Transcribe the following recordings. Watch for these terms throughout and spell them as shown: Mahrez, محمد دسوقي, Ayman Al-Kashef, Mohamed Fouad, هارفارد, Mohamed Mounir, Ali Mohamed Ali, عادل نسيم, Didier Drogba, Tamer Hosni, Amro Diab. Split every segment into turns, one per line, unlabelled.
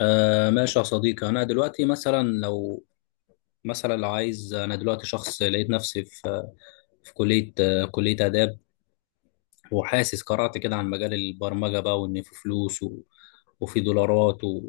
آه، ماشي يا صديقي. أنا دلوقتي مثلا لو عايز، أنا دلوقتي شخص لقيت نفسي في كلية آداب، وحاسس قرأت كده عن مجال البرمجة بقى، وإن في فلوس وفي دولارات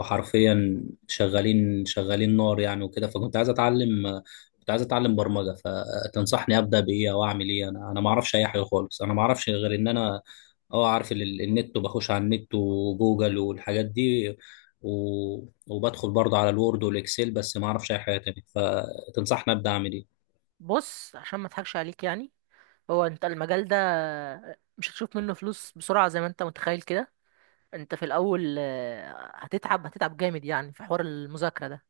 وحرفيا شغالين شغالين نار يعني وكده. فكنت عايز أتعلم برمجة. فتنصحني أبدأ بإيه أو أعمل إيه؟ أنا ما أعرفش أي حاجة خالص. أنا ما أعرفش غير إن أنا عارف النت، وبخش على النت وجوجل والحاجات دي، و... وبدخل برضه على الوورد والإكسل، بس ما أعرفش أي حاجة تانية. فتنصحني أبدأ أعمل إيه؟
بص، عشان ما اضحكش عليك يعني. هو انت المجال ده مش هتشوف منه فلوس بسرعة زي ما انت متخيل كده. انت في الاول، هتتعب جامد يعني في حوار المذاكرة ده.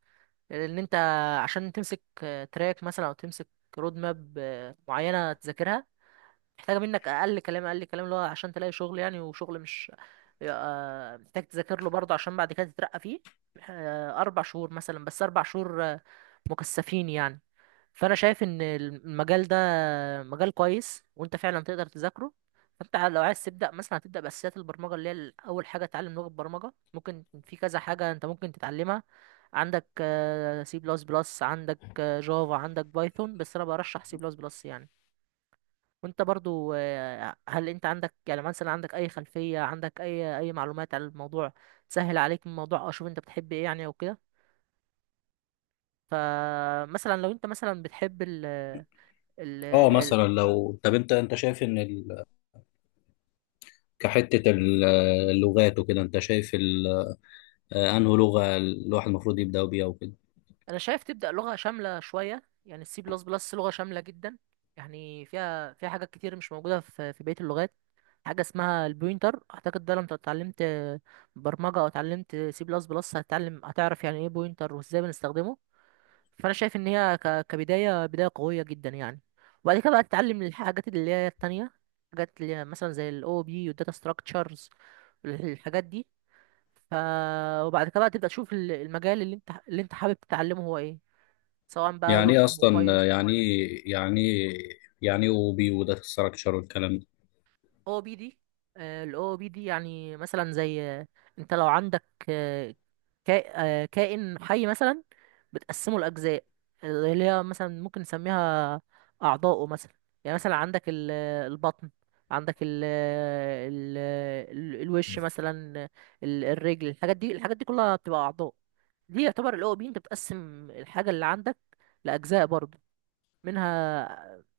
لان انت عشان تمسك تراك مثلا او تمسك رود ماب معينة تذاكرها، محتاجة منك اقل كلام اللي هو عشان تلاقي شغل يعني. وشغل مش محتاج تذاكر له برضه عشان بعد كده تترقى فيه. اربع شهور مثلا، بس 4 شهور مكثفين يعني. فانا شايف ان المجال ده مجال كويس، وانت فعلا تقدر تذاكره. فانت لو عايز تبدا مثلا، هتبدا باساسيات البرمجه، اللي هي اول حاجه تتعلم لغه برمجه. ممكن في كذا حاجه انت ممكن تتعلمها. عندك سي بلس بلس، عندك جافا، عندك بايثون، بس انا برشح سي بلس بلس يعني. وانت برضو، هل انت عندك يعني مثلا عندك اي خلفيه، عندك اي معلومات عن الموضوع؟ سهل عليك الموضوع؟ او شوف انت بتحب ايه يعني او كده. فمثلا لو انت مثلا بتحب ال- ال-
مثلا لو طب أنت شايف إن كحتة ال- اللغات وكده، انت شايف انه لغة الواحد المفروض يبدأ بيها وكده؟
انا شايف تبدا لغه شامله شويه يعني. السي بلس بلس لغه شامله جدا يعني، فيها حاجات كتير مش موجوده في بقيه اللغات. حاجه اسمها البوينتر، اعتقد ده لما اتعلمت برمجه او اتعلمت سي بلس بلس هتعرف يعني ايه بوينتر وازاي بنستخدمه. فانا شايف ان هي كبدايه، بدايه قويه جدا يعني. وبعد كده بقى تتعلم الحاجات اللي هي التانية، حاجات اللي هي مثلا زي الاو بي والداتا ستراكشرز، الحاجات دي. ف وبعد كده بقى تبدا تشوف المجال اللي انت حابب تتعلمه هو ايه، سواء بقى
يعني
ويب،
ايه
موبايل.
اصلا، يعني ايه اوبي وداتا ستراكشر والكلام ده؟
او بي دي، الاو بي دي يعني مثلا زي، انت لو عندك آه، كائن حي مثلا، بتقسمه لاجزاء اللي هي مثلا ممكن نسميها اعضاؤه مثلا. يعني مثلا عندك البطن، عندك ال الوش مثلا، الرجل. الحاجات دي، الحاجات دي كلها بتبقى اعضاء. دي يعتبر الاو بي، انت بتقسم الحاجه اللي عندك لاجزاء برضه منها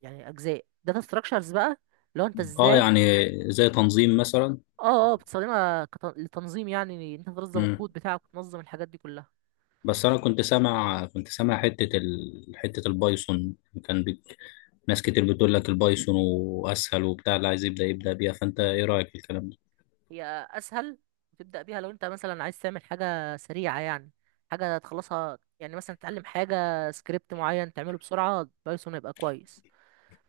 يعني اجزاء. داتا ستراكشرز بقى، لو انت
اه،
ازاي...
يعني زي تنظيم مثلا.
اه اه، بتستخدمها لتنظيم يعني، انت تنظم
مم.
الكود بتاعك وتنظم الحاجات دي كلها.
بس انا كنت سامع حتة البايثون، كان بيك... ناس كتير بتقول لك البايثون واسهل وبتاع، اللي عايز يبدأ بيها، فانت ايه رأيك في الكلام ده؟
هي اسهل تبدا بيها لو انت مثلا عايز تعمل حاجه سريعه يعني، حاجه تخلصها يعني. مثلا تتعلم حاجه، سكريبت معين تعمله بسرعه، بايثون هيبقى كويس.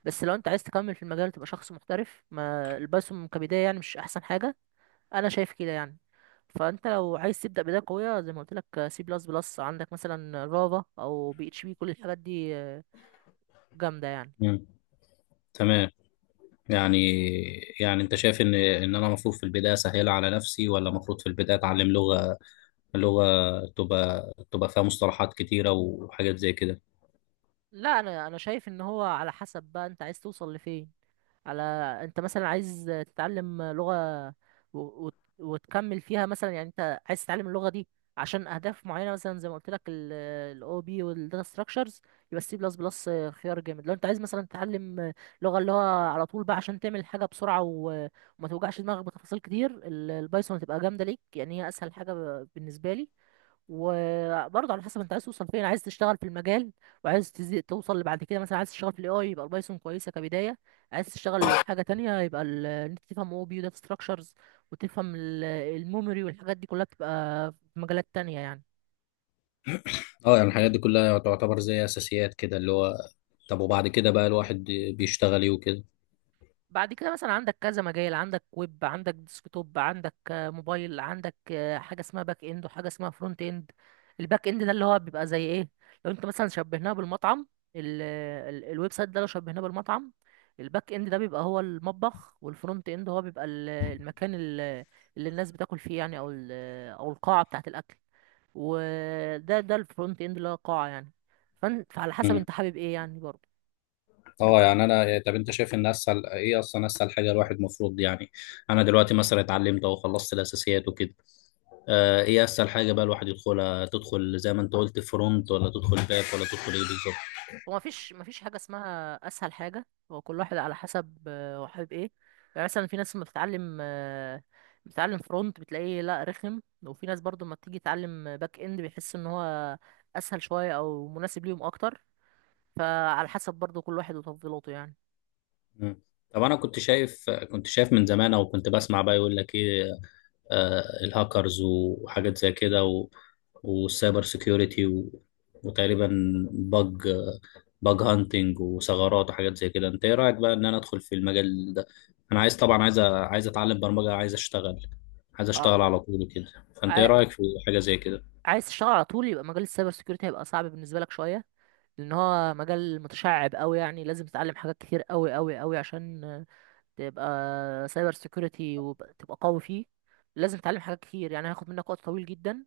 بس لو انت عايز تكمل في المجال تبقى شخص محترف، ما البايثون كبدايه يعني مش احسن حاجه، انا شايف كده يعني. فانت لو عايز تبدا بدايه قويه، زي ما قلت لك، سي بلس بلس، عندك مثلا جافا، او بي اتش بي، كل الحاجات دي جامده يعني.
مم. تمام. يعني يعني انت شايف ان انا المفروض في البدايه اسهلها على نفسي، ولا المفروض في البدايه اتعلم لغه تبقى فيها مصطلحات كتيره وحاجات زي كده؟
لا، انا شايف ان هو على حسب بقى انت عايز توصل لفين. على... انت مثلا عايز تتعلم لغة و... وتكمل فيها مثلا يعني. انت عايز تتعلم اللغة دي عشان اهداف معينة، مثلا زي ما قلت لك الاو بي والداتا ستراكشرز، يبقى السي بلس بلس خيار جامد. لو انت عايز مثلا تتعلم لغة اللي هو على طول بقى عشان تعمل حاجة بسرعة وما توجعش دماغك بتفاصيل كتير، البايثون هتبقى جامدة ليك يعني، هي اسهل حاجة بالنسبة لي. وبرضه على حسب انت عايز توصل فين، عايز تشتغل في المجال وعايز توصل لبعد كده. مثلا عايز تشتغل في الاي اي، يبقى البايثون كويسه كبدايه. عايز تشتغل حاجه تانية يبقى ان انت تفهم او بي، داتا ستراكشرز، وتفهم الميموري والحاجات دي كلها، بتبقى في مجالات تانية يعني.
اه، يعني الحاجات دي كلها تعتبر زي اساسيات كده اللي هو. طب وبعد كده بقى الواحد بيشتغل ايه وكده؟
بعد كده مثلا عندك كذا مجال، عندك ويب، عندك ديسكتوب، عندك موبايل، عندك حاجه اسمها باك اند وحاجه اسمها فرونت اند. الباك اند ده اللي هو بيبقى زي ايه؟ لو انت مثلا شبهناه بالمطعم، ال ال الويب سايت ده لو شبهناه بالمطعم، الباك اند ده بيبقى هو المطبخ، والفرونت اند هو بيبقى المكان اللي الناس بتاكل فيه يعني، او او القاعه بتاعه الاكل. ده الفرونت اند اللي هو قاعه يعني. فعلى حسب
مم.
انت حابب ايه يعني برضه.
اه، يعني انا، طب انت شايف ان اسهل ايه اصلا، اسهل حاجه الواحد المفروض يعني، انا دلوقتي مثلا اتعلمت او خلصت الاساسيات وكده، آه، ايه اسهل حاجه بقى الواحد يدخلها؟ تدخل زي ما انت قلت فرونت، ولا تدخل باك، ولا تدخل ايه بالظبط؟
هو مفيش حاجة اسمها أسهل حاجة، هو كل واحد على حسب هو حابب ايه. يعني مثلا في ناس لما بتتعلم بتتعلم فرونت بتلاقيه لا رخم، وفي ناس برضو لما بتيجي تتعلم باك اند بيحس ان هو أسهل شوية أو مناسب ليهم أكتر. فعلى حسب برضو كل واحد وتفضيلاته يعني.
مم. طب انا كنت شايف من زمان، او كنت بسمع بقى يقول لك ايه، آه الهاكرز وحاجات زي كده، والسايبر سيكيورتي، وتقريبا باج باج هانتنج وثغرات وحاجات زي كده. انت ايه رايك بقى ان انا ادخل في المجال ده؟ انا طبعا عايز اتعلم برمجه، عايز اشتغل على
آه،
طول كده. فانت ايه
عاي-
رايك في حاجه زي كده؟
عايز تشتغل على طول، يبقى مجال السايبر سيكيورتي هيبقى صعب بالنسبة لك شوية، لأن هو مجال متشعب أوي يعني. لازم تتعلم حاجات كتير أوي أوي أوي عشان تبقى سايبر سيكيورتي وتبقى قوي فيه. لازم تتعلم حاجات كتير يعني، هياخد منك وقت طويل جدا.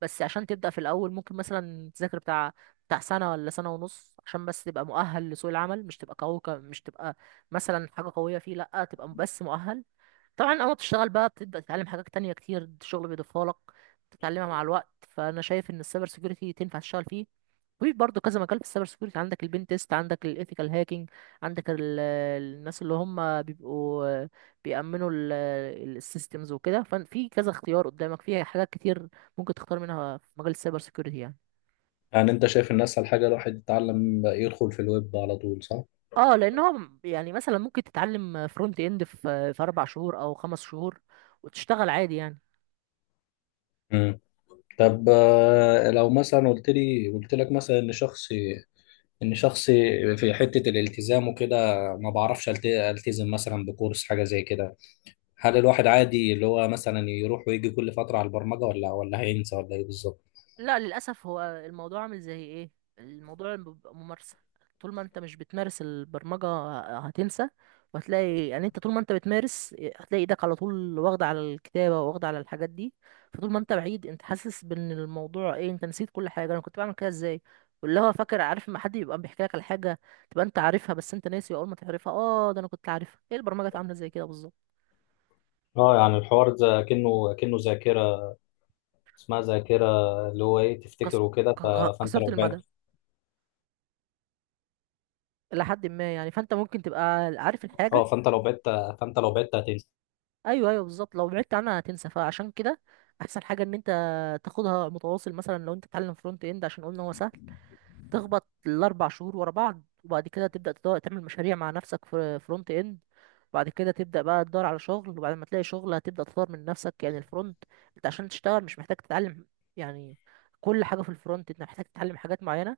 بس عشان تبدأ في الأول ممكن مثلا تذاكر بتاع سنة ولا سنة ونص عشان بس تبقى مؤهل لسوق العمل، مش تبقى قوي مش تبقى مثلا حاجة قوية فيه، لأ تبقى بس مؤهل. طبعا أول ما بتشتغل بقى بتبدأ تتعلم حاجات تانية كتير الشغل بيضيفها لك، تتعلمها مع الوقت. فأنا شايف إن السايبر سيكيورتي تنفع تشتغل فيه. في برضه كذا مجال في السايبر سكيورتي، عندك البين تيست، عندك الايثيكال هاكينج، عندك الناس اللي هم بيبقوا بيأمنوا السيستمز وكده. ففي كذا اختيار قدامك، فيها حاجات كتير ممكن تختار منها في مجال السايبر سكيورتي يعني.
يعني انت شايف ان اسهل حاجه الواحد يتعلم يدخل في الويب على طول، صح؟
اه، لان هو يعني مثلا ممكن تتعلم فرونت اند في 4 شهور او 5 شهور وتشتغل عادي يعني.
طب لو مثلا قلت لك مثلا ان شخصي في حتة الالتزام وكده، ما بعرفش التزم مثلا بكورس حاجة زي كده، هل الواحد عادي اللي هو مثلا يروح ويجي كل فترة على البرمجة، ولا هينسى، ولا ايه بالظبط؟
لا للأسف، هو الموضوع عامل زي ايه، الموضوع بيبقى ممارسة. طول ما انت مش بتمارس البرمجة هتنسى. وهتلاقي يعني انت طول ما انت بتمارس هتلاقي ايدك على طول واخدة على الكتابة، واخدة على الحاجات دي. فطول ما انت بعيد انت حاسس بان الموضوع ايه، انت نسيت كل حاجة، انا كنت بعمل كده ازاي. واللي هو فاكر عارف، ما حد يبقى بيحكي لك على حاجة تبقى انت عارفها بس انت ناسي. اول ما تعرفها، اه ده انا كنت عارفها، ايه البرمجة عاملة زي كده بالظبط.
اه، يعني الحوار ده كأنه ذاكرة، اسمها ذاكرة اللي هو ايه تفتكر
قص...
وكده. فانت
قصيرة
لو
المدى
بعدت.
إلى حد ما يعني، فأنت ممكن تبقى عارف الحاجة.
اه، فانت لو بعدت هتنسى.
ايوه ايوه بالظبط، لو بعدت عنها هتنسى. فعشان كده احسن حاجه ان انت تاخدها متواصل. مثلا لو انت بتتعلم فرونت اند، عشان قلنا هو سهل، تخبط الاربع شهور ورا بعض، وبعد كده تبدا تدور تعمل مشاريع مع نفسك في فرونت اند، وبعد كده تبدا بقى تدور على شغل، وبعد ما تلاقي شغل هتبدا تطور من نفسك يعني. الفرونت انت عشان تشتغل مش محتاج تتعلم يعني كل حاجه في الفرونت. انت محتاج تتعلم حاجات معينه،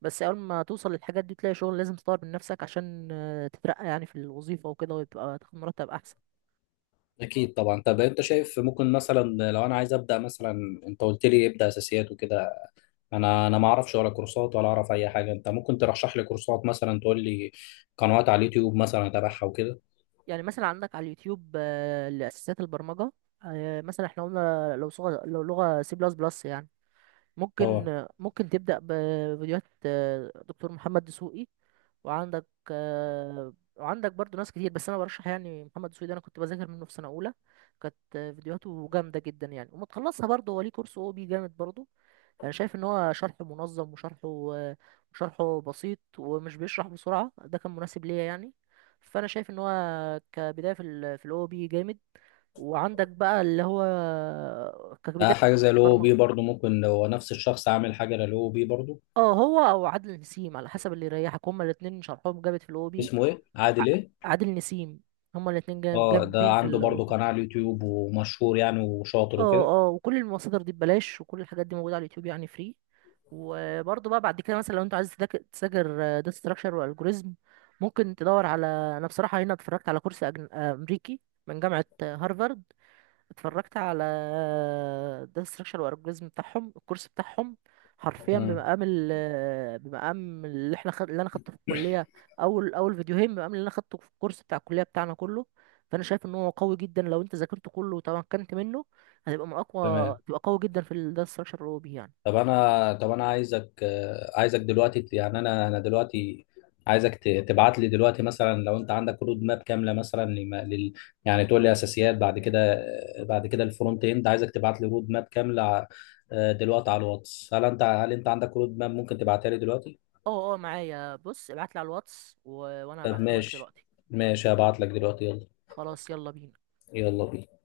بس اول ما توصل للحاجات دي تلاقي شغل. لازم تطور من نفسك عشان تترقى يعني في الوظيفه وكده، وتبقى تاخد مرتب احسن.
اكيد طبعا. طب انت شايف ممكن مثلا لو انا عايز ابدا مثلا، انت قلت لي ابدا اساسيات وكده، انا ما اعرفش ولا كورسات ولا اعرف اي حاجه. انت ممكن ترشح لي كورسات مثلا، تقول لي قنوات على اليوتيوب مثلا اتابعها وكده؟
يعني مثلا عندك على اليوتيوب لأساسيات البرمجة. مثلا احنا قلنا لو صغة لو لغة سي بلس بلس يعني، ممكن
اه.
تبدأ بفيديوهات دكتور محمد دسوقي. وعندك وعندك برضو ناس كتير، بس انا برشح يعني محمد دسوقي ده، انا كنت بذاكر منه في سنة اولى. كانت فيديوهاته جامدة جدا يعني، ومتخلصها برضو هو ليه كورس او بي جامد برضو. انا شايف ان هو شرح منظم، وشرحه بسيط ومش بيشرح بسرعه، ده كان مناسب ليا يعني. فانا شايف ان هو كبدايه في في الاو بي جامد. وعندك بقى اللي هو كبدايه
حاجه زي الاو
برمجه.
بي برضو، ممكن لو نفس الشخص عامل حاجه للاو بي برضو؟
اه هو او عادل نسيم على حسب اللي يريحك، هما الاثنين شرحهم جامد في الاو بي.
اسمه ايه؟ عادل ايه؟
عادل نسيم، هما الاثنين
اه، ده
جامدين في
عنده
الاو
برضو
بي.
قناه على اليوتيوب ومشهور يعني وشاطر وكده؟
اه اه، وكل المصادر دي ببلاش، وكل الحاجات دي موجودة على اليوتيوب يعني فري. وبرضه بقى بعد كده مثلا لو انت عايز تذاكر داتا ستراكشر والجوريزم ممكن تدور على... انا بصراحة هنا اتفرجت على كورس أجن... آه، امريكي من جامعة هارفارد. اتفرجت على ده، ستراكشر والالجوريزم بتاعهم، الكورس بتاعهم حرفيا
مم.
بمقام بمقام اللي اللي انا خدته في الكليه. اول فيديوهين بمقام اللي انا خدته في الكورس بتاع الكليه بتاعنا كله. فانا شايف ان هو قوي جدا، لو انت ذاكرته كله وتمكنت منه هتبقى من اقوى،
تمام.
تبقى قوي جدا في الداتا ستراكشر اللي هو بيه يعني.
طب انا عايزك دلوقتي، يعني انا دلوقتي عايزك تبعت لي دلوقتي، مثلا لو انت عندك رود ماب كامله مثلا لم- لل يعني تقول لي اساسيات، بعد كده بعد كده الفرونت اند، عايزك تبعت لي رود ماب كامله، دلوقتي على الواتس. هل انت عندك رود ماب ممكن تبعتها لي دلوقتي؟
اه اه معايا، بص ابعت لي على الواتس وانا
طب
هبعتها لك
ماشي،
دلوقتي.
ماشي، هبعت لك دلوقتي، يلا.
خلاص يلا بينا.
يلا بينا.